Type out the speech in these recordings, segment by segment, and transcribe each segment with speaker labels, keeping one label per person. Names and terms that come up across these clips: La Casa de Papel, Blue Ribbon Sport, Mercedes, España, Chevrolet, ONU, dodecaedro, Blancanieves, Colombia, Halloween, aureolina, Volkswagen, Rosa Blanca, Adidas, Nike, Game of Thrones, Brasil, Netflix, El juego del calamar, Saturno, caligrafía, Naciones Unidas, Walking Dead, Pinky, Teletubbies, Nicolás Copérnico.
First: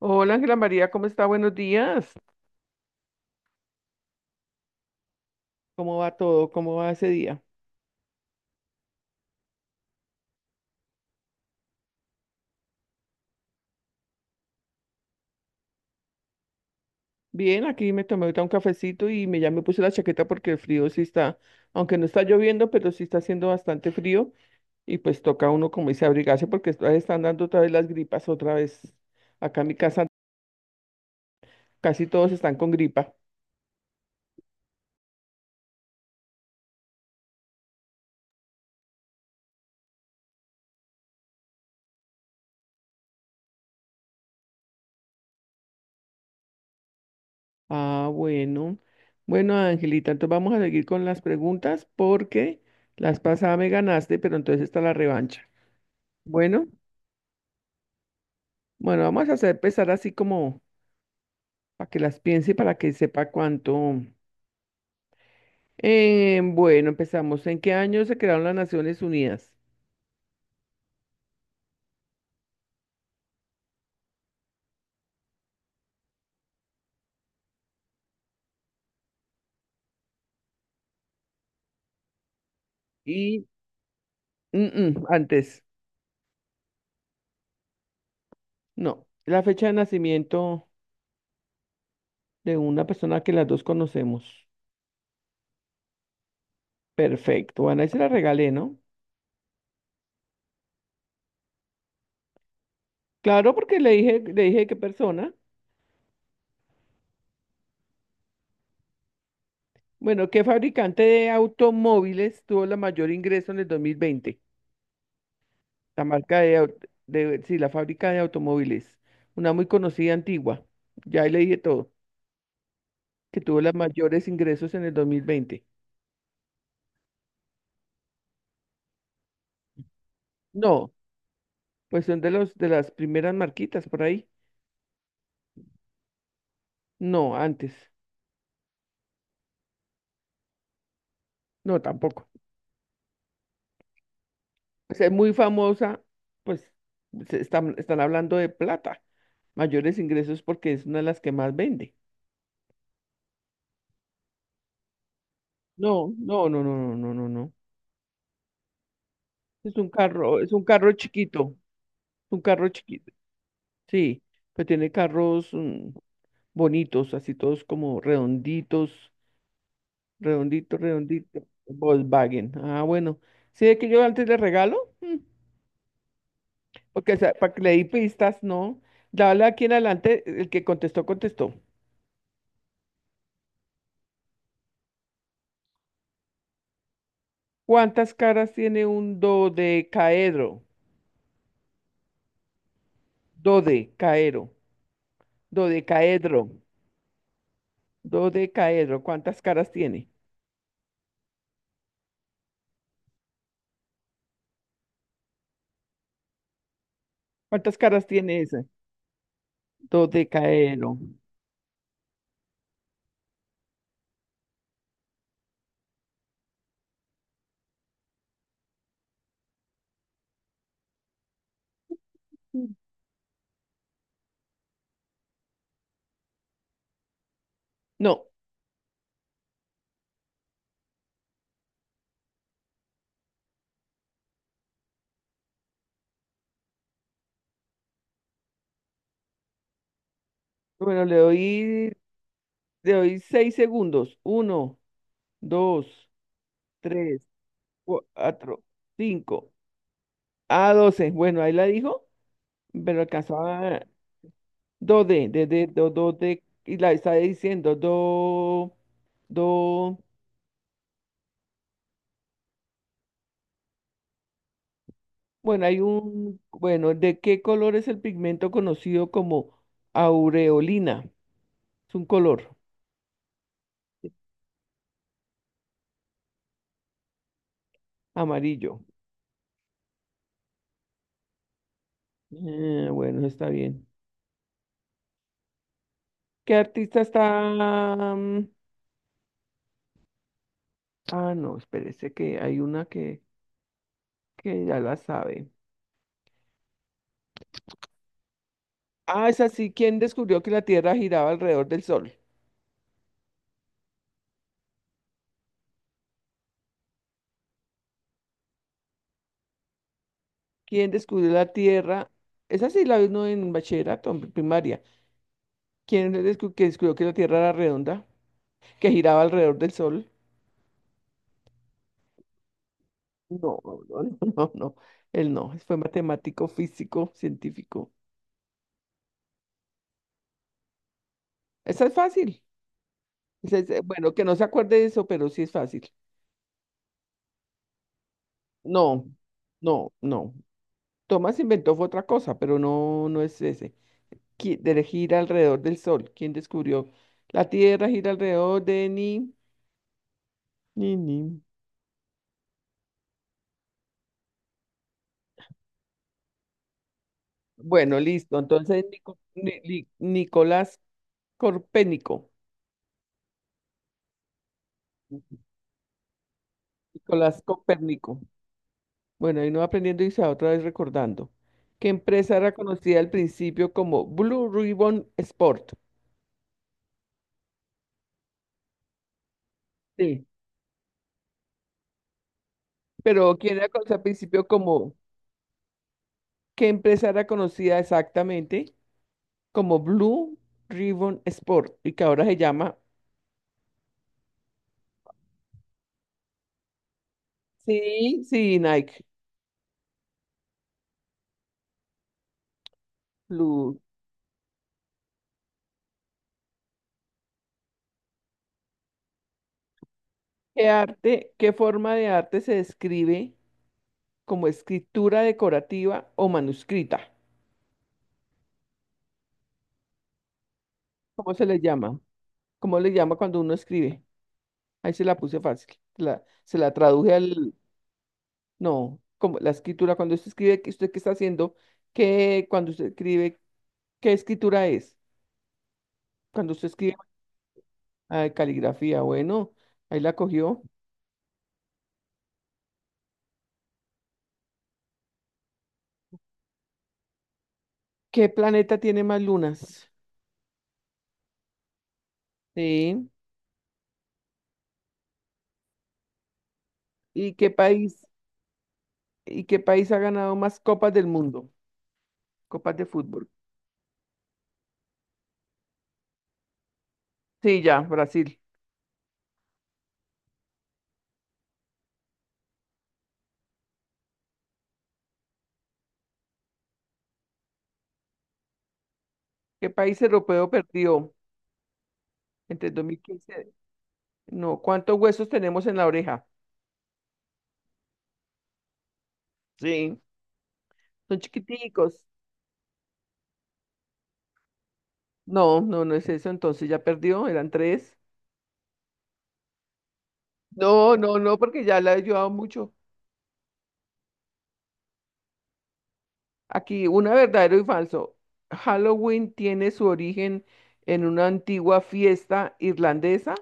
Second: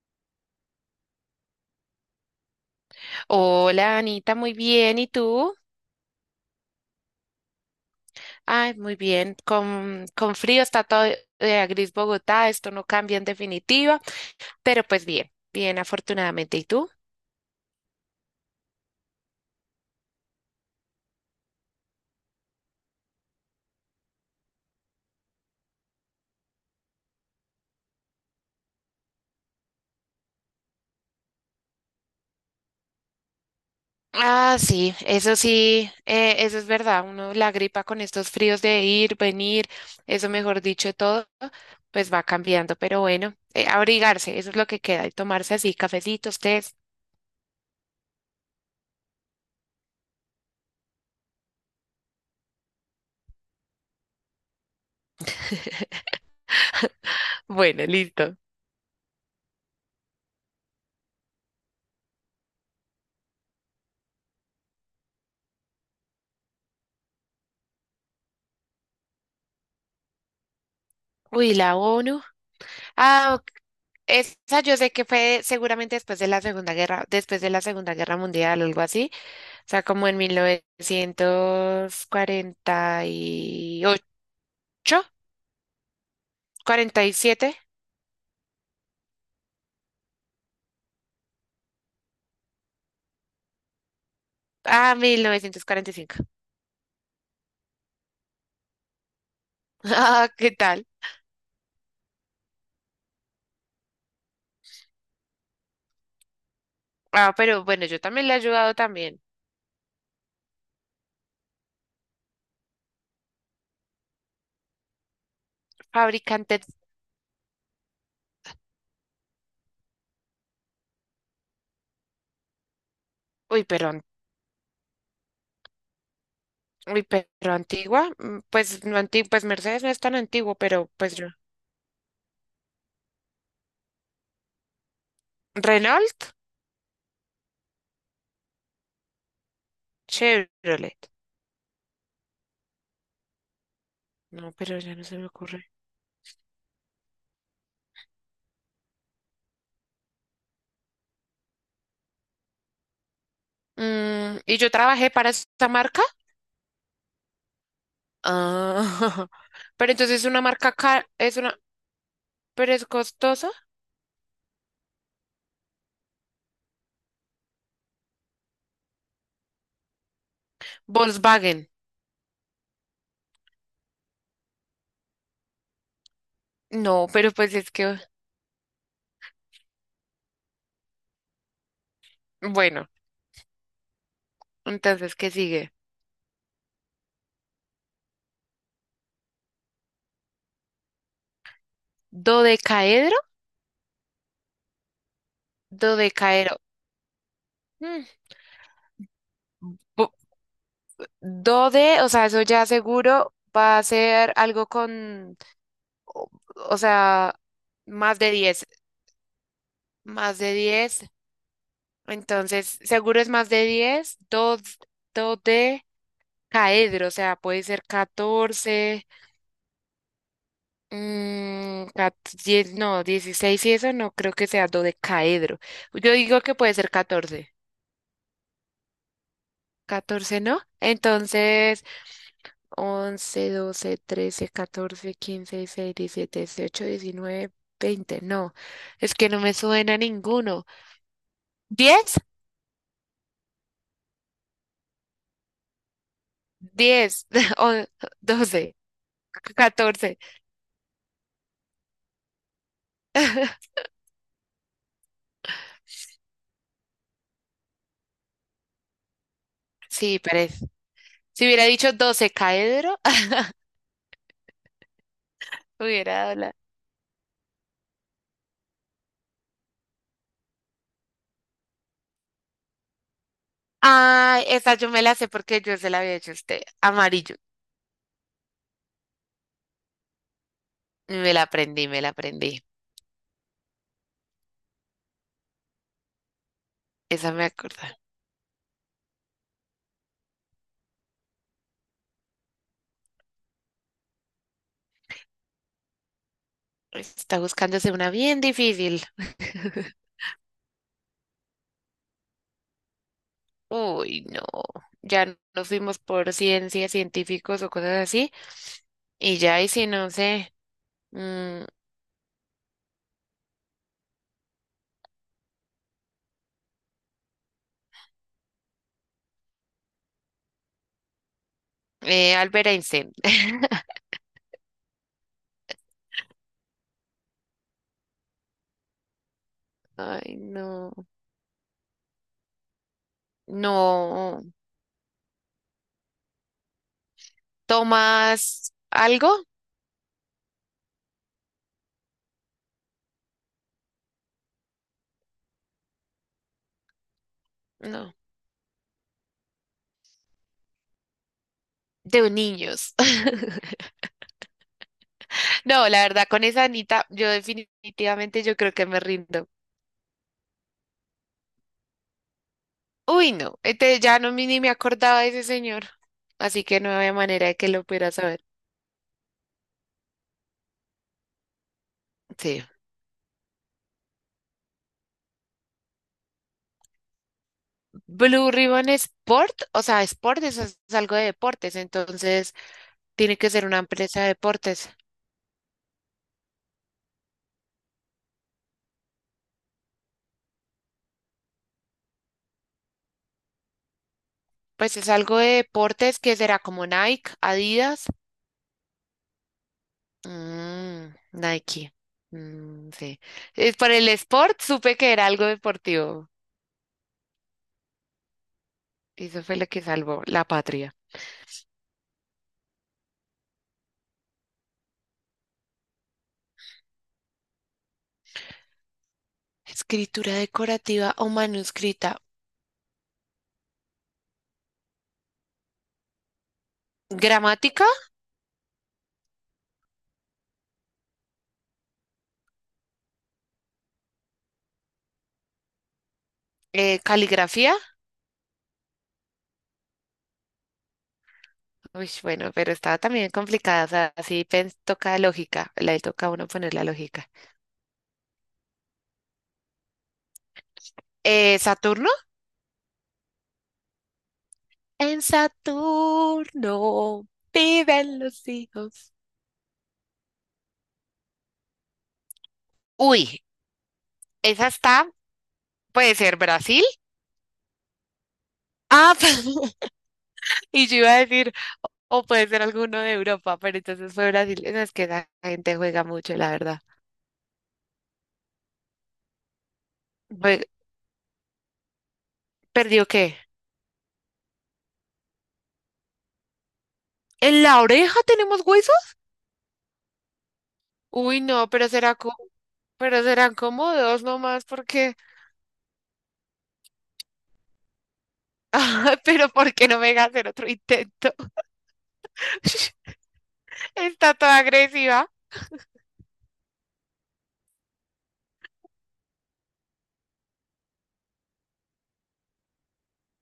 Speaker 1: Hola Ángela María, ¿cómo está? Buenos días.
Speaker 2: Hola Anita, muy bien. ¿Y tú?
Speaker 1: ¿Cómo va todo? ¿Cómo va ese día?
Speaker 2: Ay, muy bien. Con frío está todo, gris Bogotá. Esto no cambia en definitiva, pero pues bien, bien afortunadamente. ¿Y tú?
Speaker 1: Bien, aquí me tomé ahorita un cafecito y ya me puse la chaqueta porque el frío sí está, aunque no está lloviendo, pero sí está haciendo bastante frío y pues toca uno, como dice, abrigarse porque están dando otra vez las gripas, otra vez. Acá en mi casa casi todos están con gripa.
Speaker 2: Ah, sí, eso es verdad. Uno la gripa con estos fríos de ir, venir, eso mejor dicho, todo, pues va cambiando. Pero bueno, abrigarse, eso es lo que queda, y tomarse así cafecitos, tés.
Speaker 1: Ah, bueno. Bueno, Angelita, entonces vamos a seguir con las preguntas porque las pasadas me ganaste, pero entonces está la revancha. Bueno,
Speaker 2: Bueno, listo.
Speaker 1: bueno, vamos a hacer empezar así como, para que las piense y para que sepa cuánto. Bueno, empezamos. ¿En qué año se crearon las Naciones Unidas?
Speaker 2: Uy, la ONU. Ah, esa yo sé que fue seguramente después de la Segunda Guerra, después de la Segunda Guerra Mundial algo así, o sea, como en
Speaker 1: Y mm,
Speaker 2: 1948,
Speaker 1: antes,
Speaker 2: 47,
Speaker 1: no. La fecha de nacimiento de una persona que las dos conocemos.
Speaker 2: ah, 1945
Speaker 1: Perfecto. Bueno, ahí se la regalé, ¿no?
Speaker 2: Ah, ¿qué tal?
Speaker 1: Claro, porque le dije qué persona.
Speaker 2: Ah, pero bueno, yo también le he ayudado también.
Speaker 1: Bueno, ¿qué fabricante de automóviles tuvo la mayor ingreso en el 2020? La marca
Speaker 2: Fabricante,
Speaker 1: de, de, sí, la fábrica de automóviles. Una muy conocida, antigua. Ya ahí le dije todo, que tuvo
Speaker 2: uy,
Speaker 1: los
Speaker 2: pero, an-
Speaker 1: mayores ingresos en el 2020.
Speaker 2: uy, pero antigua, mm, pues no antigua, pues Mercedes no es tan antiguo, pero
Speaker 1: No,
Speaker 2: pues yo.
Speaker 1: pues son de los, de las primeras marquitas por ahí.
Speaker 2: Renault,
Speaker 1: No, antes.
Speaker 2: Chevrolet.
Speaker 1: No, tampoco.
Speaker 2: No, pero
Speaker 1: O
Speaker 2: ya no
Speaker 1: sea,
Speaker 2: se me
Speaker 1: muy
Speaker 2: ocurre.
Speaker 1: famosa, pues se están hablando de plata. Mayores ingresos porque es una de las que más vende.
Speaker 2: Mm, y yo trabajé para esta marca.
Speaker 1: No, no, no, no, no, no, no, no.
Speaker 2: Ah, pero entonces es una
Speaker 1: Es un
Speaker 2: marca
Speaker 1: carro
Speaker 2: cara, es
Speaker 1: chiquito,
Speaker 2: una,
Speaker 1: un carro
Speaker 2: pero es
Speaker 1: chiquito.
Speaker 2: costosa.
Speaker 1: Sí, pero tiene carros bonitos, así todos como redonditos. Redondito, redondito.
Speaker 2: Volkswagen.
Speaker 1: Volkswagen. Ah, bueno. Sí, es que yo antes le regalo,
Speaker 2: No,
Speaker 1: porque, o
Speaker 2: pero
Speaker 1: sea, para
Speaker 2: pues
Speaker 1: que le
Speaker 2: es
Speaker 1: di
Speaker 2: que,
Speaker 1: pistas, no. Dale, aquí en adelante, el que contestó, contestó.
Speaker 2: bueno, entonces, ¿qué sigue?
Speaker 1: ¿Cuántas caras tiene un dodecaedro?
Speaker 2: Dodecaedro,
Speaker 1: Dodecaedro. Dodecaedro.
Speaker 2: dodecaedro. Mm,
Speaker 1: Dodecaedro. ¿Cuántas caras tiene?
Speaker 2: bo- dode, o sea, eso ya seguro va a ser algo con, o, o sea,
Speaker 1: ¿Cuántas caras
Speaker 2: más de
Speaker 1: tiene ese?
Speaker 2: 10, más de
Speaker 1: Dodecaedro.
Speaker 2: 10. Entonces, seguro es más de 10. Do, dodecaedro, o sea, puede ser 14. Mm,
Speaker 1: Mm.
Speaker 2: no, 16 y eso no creo que sea dodecaedro. Yo digo que puede ser catorce,
Speaker 1: No.
Speaker 2: catorce, ¿no? Entonces, once, doce, trece, catorce, quince, 16, 17, 18, 19, 20. No, es que no me suena ninguno.
Speaker 1: Bueno, le doy,
Speaker 2: diez
Speaker 1: le doy 6 segundos. Uno, dos, tres,
Speaker 2: diez o-
Speaker 1: cuatro,
Speaker 2: 12,
Speaker 1: cinco.
Speaker 2: 14.
Speaker 1: A doce, bueno, ahí la dijo, pero alcanzaba. 2D, d d D, do, do, d, y la está diciendo, do, do.
Speaker 2: Sí, parece. Si hubiera dicho 12 caedro,
Speaker 1: Bueno,
Speaker 2: hubiera dado la...
Speaker 1: bueno, ¿de qué color es el pigmento conocido como aureolina? Es un color
Speaker 2: Ah, esa yo me la sé porque yo se la había hecho a usted. Amarillo.
Speaker 1: amarillo.
Speaker 2: Me la aprendí.
Speaker 1: Bueno, está bien. ¿Qué artista
Speaker 2: Esa
Speaker 1: está?
Speaker 2: me acuerda.
Speaker 1: Ah, no, espérese, que hay una que ya la sabe.
Speaker 2: Está buscándose una bien difícil.
Speaker 1: Ah, es así, ¿quién descubrió que la Tierra giraba alrededor del Sol?
Speaker 2: Uy, no. Ya Nos fuimos por ciencias, científicos o cosas así. Y ya, y si no sé.
Speaker 1: ¿Quién descubrió la
Speaker 2: mm,
Speaker 1: Tierra? Esa sí la vino en bachillerato, en primaria. ¿Quién que descubrió que la Tierra era redonda, que giraba alrededor del Sol?
Speaker 2: Albert Einstein.
Speaker 1: No, no, no, no, no. Él no, fue matemático, físico, científico.
Speaker 2: Ay, no.
Speaker 1: Esa es fácil. Bueno, que no
Speaker 2: No.
Speaker 1: se acuerde de eso, pero sí es fácil.
Speaker 2: ¿Tomas
Speaker 1: No,
Speaker 2: algo?
Speaker 1: no, no. Thomas inventó fue otra cosa, pero no, no es ese. De gira alrededor del Sol. ¿Quién descubrió? La Tierra gira
Speaker 2: No.
Speaker 1: alrededor de ni, ni, ni.
Speaker 2: De niños. No, la verdad, con esa Anita, yo
Speaker 1: Bueno, listo.
Speaker 2: definitivamente yo creo
Speaker 1: Entonces,
Speaker 2: que me rindo.
Speaker 1: Nicolás Corpénico.
Speaker 2: Uy, no, este, ni me acordaba de ese señor, así que no había
Speaker 1: Nicolás
Speaker 2: manera de que lo pudiera
Speaker 1: Copérnico.
Speaker 2: saber.
Speaker 1: Bueno, ahí no va aprendiendo y se va otra vez recordando. ¿Qué empresa era
Speaker 2: Sí.
Speaker 1: conocida al principio como Blue Ribbon Sport?
Speaker 2: Blue Ribbon Sport, o sea,
Speaker 1: Sí.
Speaker 2: Sport es algo de deportes, entonces
Speaker 1: Pero,
Speaker 2: tiene que
Speaker 1: ¿quién
Speaker 2: ser
Speaker 1: era
Speaker 2: una
Speaker 1: conocida al
Speaker 2: empresa de
Speaker 1: principio
Speaker 2: deportes.
Speaker 1: como? ¿Qué empresa era conocida exactamente como Blue Ribbon Sport y que ahora se llama?
Speaker 2: Pues es algo de deportes que será como Nike, Adidas,
Speaker 1: Sí, sí, Nike.
Speaker 2: mm, Nike. Mm, sí. Es
Speaker 1: Blue.
Speaker 2: por el Sport supe que era algo deportivo. Y eso fue lo que salvó la
Speaker 1: ¿Qué
Speaker 2: patria.
Speaker 1: arte, qué forma de arte se describe como escritura decorativa o manuscrita?
Speaker 2: Escritura decorativa o
Speaker 1: ¿Cómo se le llama?
Speaker 2: manuscrita.
Speaker 1: ¿Cómo le llama cuando uno escribe? Ahí se la puse fácil. Se la traduje al.
Speaker 2: Gramática,
Speaker 1: No, como la escritura, cuando usted escribe, ¿usted qué está haciendo? ¿Qué, cuando usted escribe, qué escritura es? Cuando usted escribe,
Speaker 2: caligrafía.
Speaker 1: ah, caligrafía, bueno, ahí la cogió.
Speaker 2: Uy, bueno, pero estaba también complicada, o sea, toca lógica, le toca a uno poner la lógica.
Speaker 1: ¿Qué planeta tiene más lunas?
Speaker 2: ¿Saturno?
Speaker 1: Sí.
Speaker 2: En Saturno
Speaker 1: ¿Y qué país,
Speaker 2: viven los hijos.
Speaker 1: y qué país ha ganado más copas del mundo? Copas de fútbol.
Speaker 2: Uy, esa está, puede ser Brasil.
Speaker 1: Sí, ya, Brasil.
Speaker 2: Ah, y yo iba a decir, o puede ser alguno de Europa, pero entonces fue Brasil. No, es que esa gente juega mucho, la verdad.
Speaker 1: ¿Qué país europeo
Speaker 2: Jue-
Speaker 1: perdió? Entre dos mil
Speaker 2: ¿Perdió qué?
Speaker 1: quince No, ¿cuántos huesos tenemos en la oreja?
Speaker 2: ¿En la oreja tenemos huesos?
Speaker 1: Sí, son
Speaker 2: Uy, no, pero
Speaker 1: chiquiticos.
Speaker 2: será como, pero serán como dos nomás, porque...
Speaker 1: No, no, no es eso. Entonces ya perdió, eran tres.
Speaker 2: Ah, pero ¿por qué no me deja hacer otro
Speaker 1: No, no,
Speaker 2: intento?
Speaker 1: no, porque ya la he ayudado mucho.
Speaker 2: Está toda agresiva.
Speaker 1: Aquí, una verdadero y falso. Halloween tiene su origen en una antigua fiesta irlandesa.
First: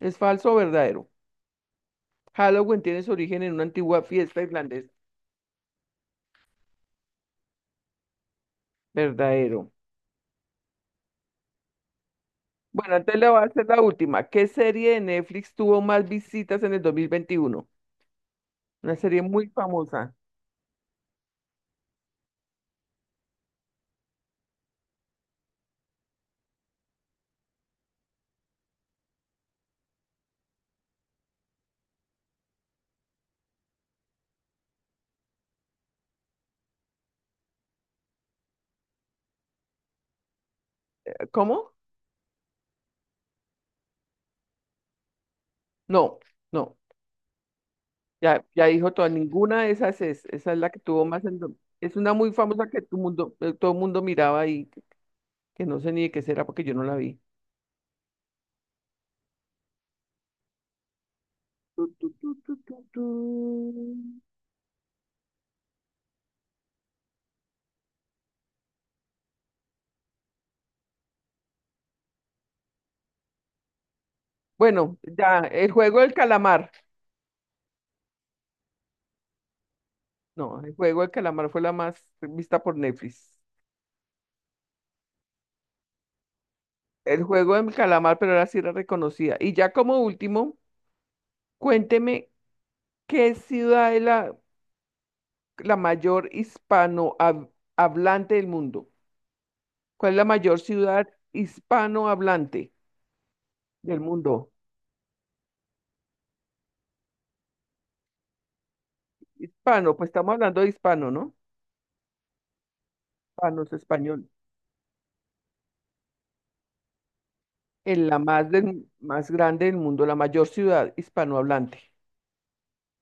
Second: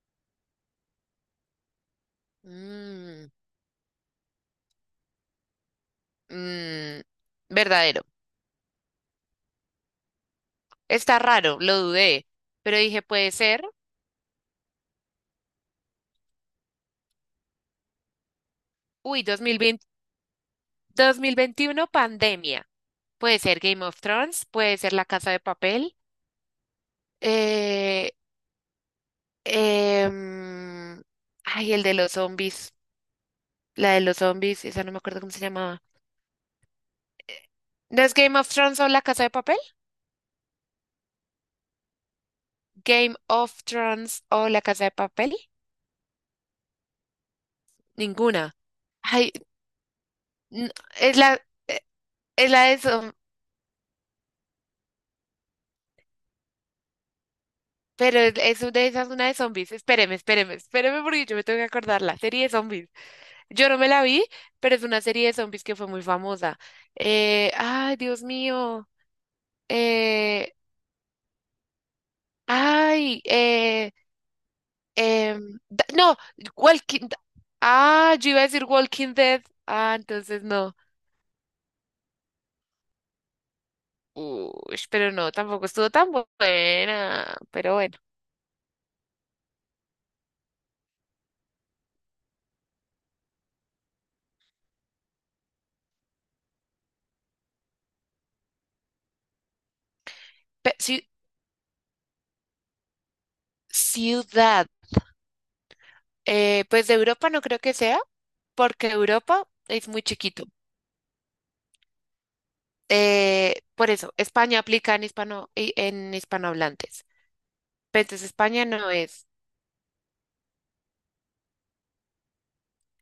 Speaker 1: ¿Es falso o verdadero? Halloween tiene su
Speaker 2: Mm,
Speaker 1: origen en una antigua fiesta irlandesa.
Speaker 2: mm, verdadero.
Speaker 1: Verdadero.
Speaker 2: Está raro, lo dudé, pero
Speaker 1: Bueno,
Speaker 2: dije,
Speaker 1: antes le
Speaker 2: puede
Speaker 1: voy a
Speaker 2: ser.
Speaker 1: hacer la última. ¿Qué serie de Netflix tuvo más visitas en el 2021? Una serie
Speaker 2: Uy,
Speaker 1: muy
Speaker 2: 2020,
Speaker 1: famosa.
Speaker 2: 2021, pandemia. Puede ser Game of Thrones, puede ser La Casa de Papel. Eh, em, ay, el de los zombies. La de los zombies, esa no me acuerdo cómo se llamaba. ¿No es Game of Thrones o La Casa de Papel?
Speaker 1: ¿Cómo?
Speaker 2: Game of Thrones o La Casa de Papel.
Speaker 1: No, no. Ya,
Speaker 2: Ninguna.
Speaker 1: ya dijo toda,
Speaker 2: Ay,
Speaker 1: ninguna de esas es. Esa es la
Speaker 2: n-
Speaker 1: que tuvo
Speaker 2: es
Speaker 1: más.
Speaker 2: la, eh,
Speaker 1: Es una muy
Speaker 2: es la
Speaker 1: famosa que todo mundo miraba y que no sé ni de qué será, porque yo no la vi.
Speaker 2: pero es de esas, una de zombies. Espéreme porque yo me tengo que
Speaker 1: Tu,
Speaker 2: acordar
Speaker 1: tu,
Speaker 2: la
Speaker 1: tu,
Speaker 2: serie de
Speaker 1: tu, tu,
Speaker 2: zombies. Yo
Speaker 1: tu.
Speaker 2: no me la vi, pero es una serie de zombies que fue muy famosa. Ay, Dios mío. Eh, ay, eh,
Speaker 1: Bueno, ya, el juego del
Speaker 2: no,
Speaker 1: calamar.
Speaker 2: Walking. Ah, yo iba a decir Walking Dead. Ah, entonces
Speaker 1: No, el
Speaker 2: no.
Speaker 1: juego del calamar fue la más vista por Netflix.
Speaker 2: Uy, pero no, tampoco estuvo tan
Speaker 1: El
Speaker 2: buena.
Speaker 1: juego del
Speaker 2: Pero bueno.
Speaker 1: calamar, pero ahora sí era reconocida. Y ya como último, cuénteme qué ciudad es la, mayor hispanohablante del mundo. ¿Cuál es la mayor
Speaker 2: Pe-
Speaker 1: ciudad
Speaker 2: ci-
Speaker 1: hispanohablante del mundo?
Speaker 2: ciudad. Pues de Europa no creo que sea, porque Europa es
Speaker 1: Hispano,
Speaker 2: muy
Speaker 1: pues estamos
Speaker 2: chiquito.
Speaker 1: hablando de hispano, ¿no? Hispano es
Speaker 2: Por eso,
Speaker 1: español.
Speaker 2: España aplica en hispano, en hispanohablantes. Pero
Speaker 1: En la
Speaker 2: entonces
Speaker 1: más,
Speaker 2: España no es.
Speaker 1: más grande del mundo, la mayor ciudad hispanohablante.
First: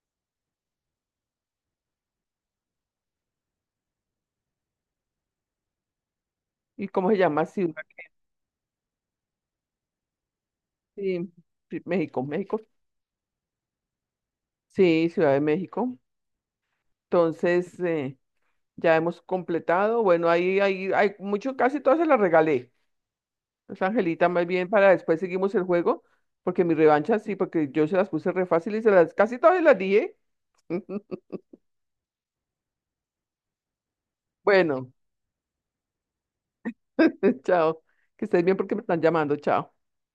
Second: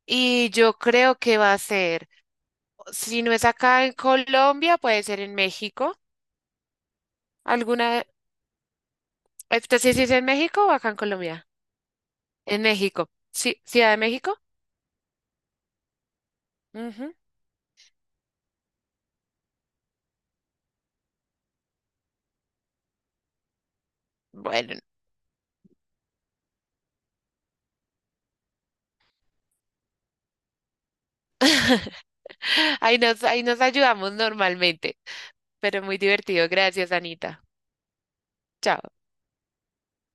Speaker 2: Y yo creo que va a ser, si no es acá en Colombia, puede ser en México.
Speaker 1: ¿Y cómo se llama ciudad?
Speaker 2: ¿Alguna? Este sí, sí es en México o acá en
Speaker 1: Sí,
Speaker 2: Colombia.
Speaker 1: sí, México, México.
Speaker 2: En México. Sí, Ciudad de México.
Speaker 1: Sí, Ciudad de México.
Speaker 2: Ujú.
Speaker 1: Entonces, ya hemos completado. Bueno, ahí hay mucho, casi todas se las regalé. Entonces, Angelita, más bien
Speaker 2: Bueno,
Speaker 1: para después seguimos el juego, porque mi revancha sí, porque yo se las puse re fácil y casi todas se las dije.
Speaker 2: ahí nos ayudamos
Speaker 1: Bueno,
Speaker 2: normalmente. Pero muy divertido. Gracias, Anita.
Speaker 1: chao. Que estés bien, porque me
Speaker 2: Chao.
Speaker 1: están llamando. Chao.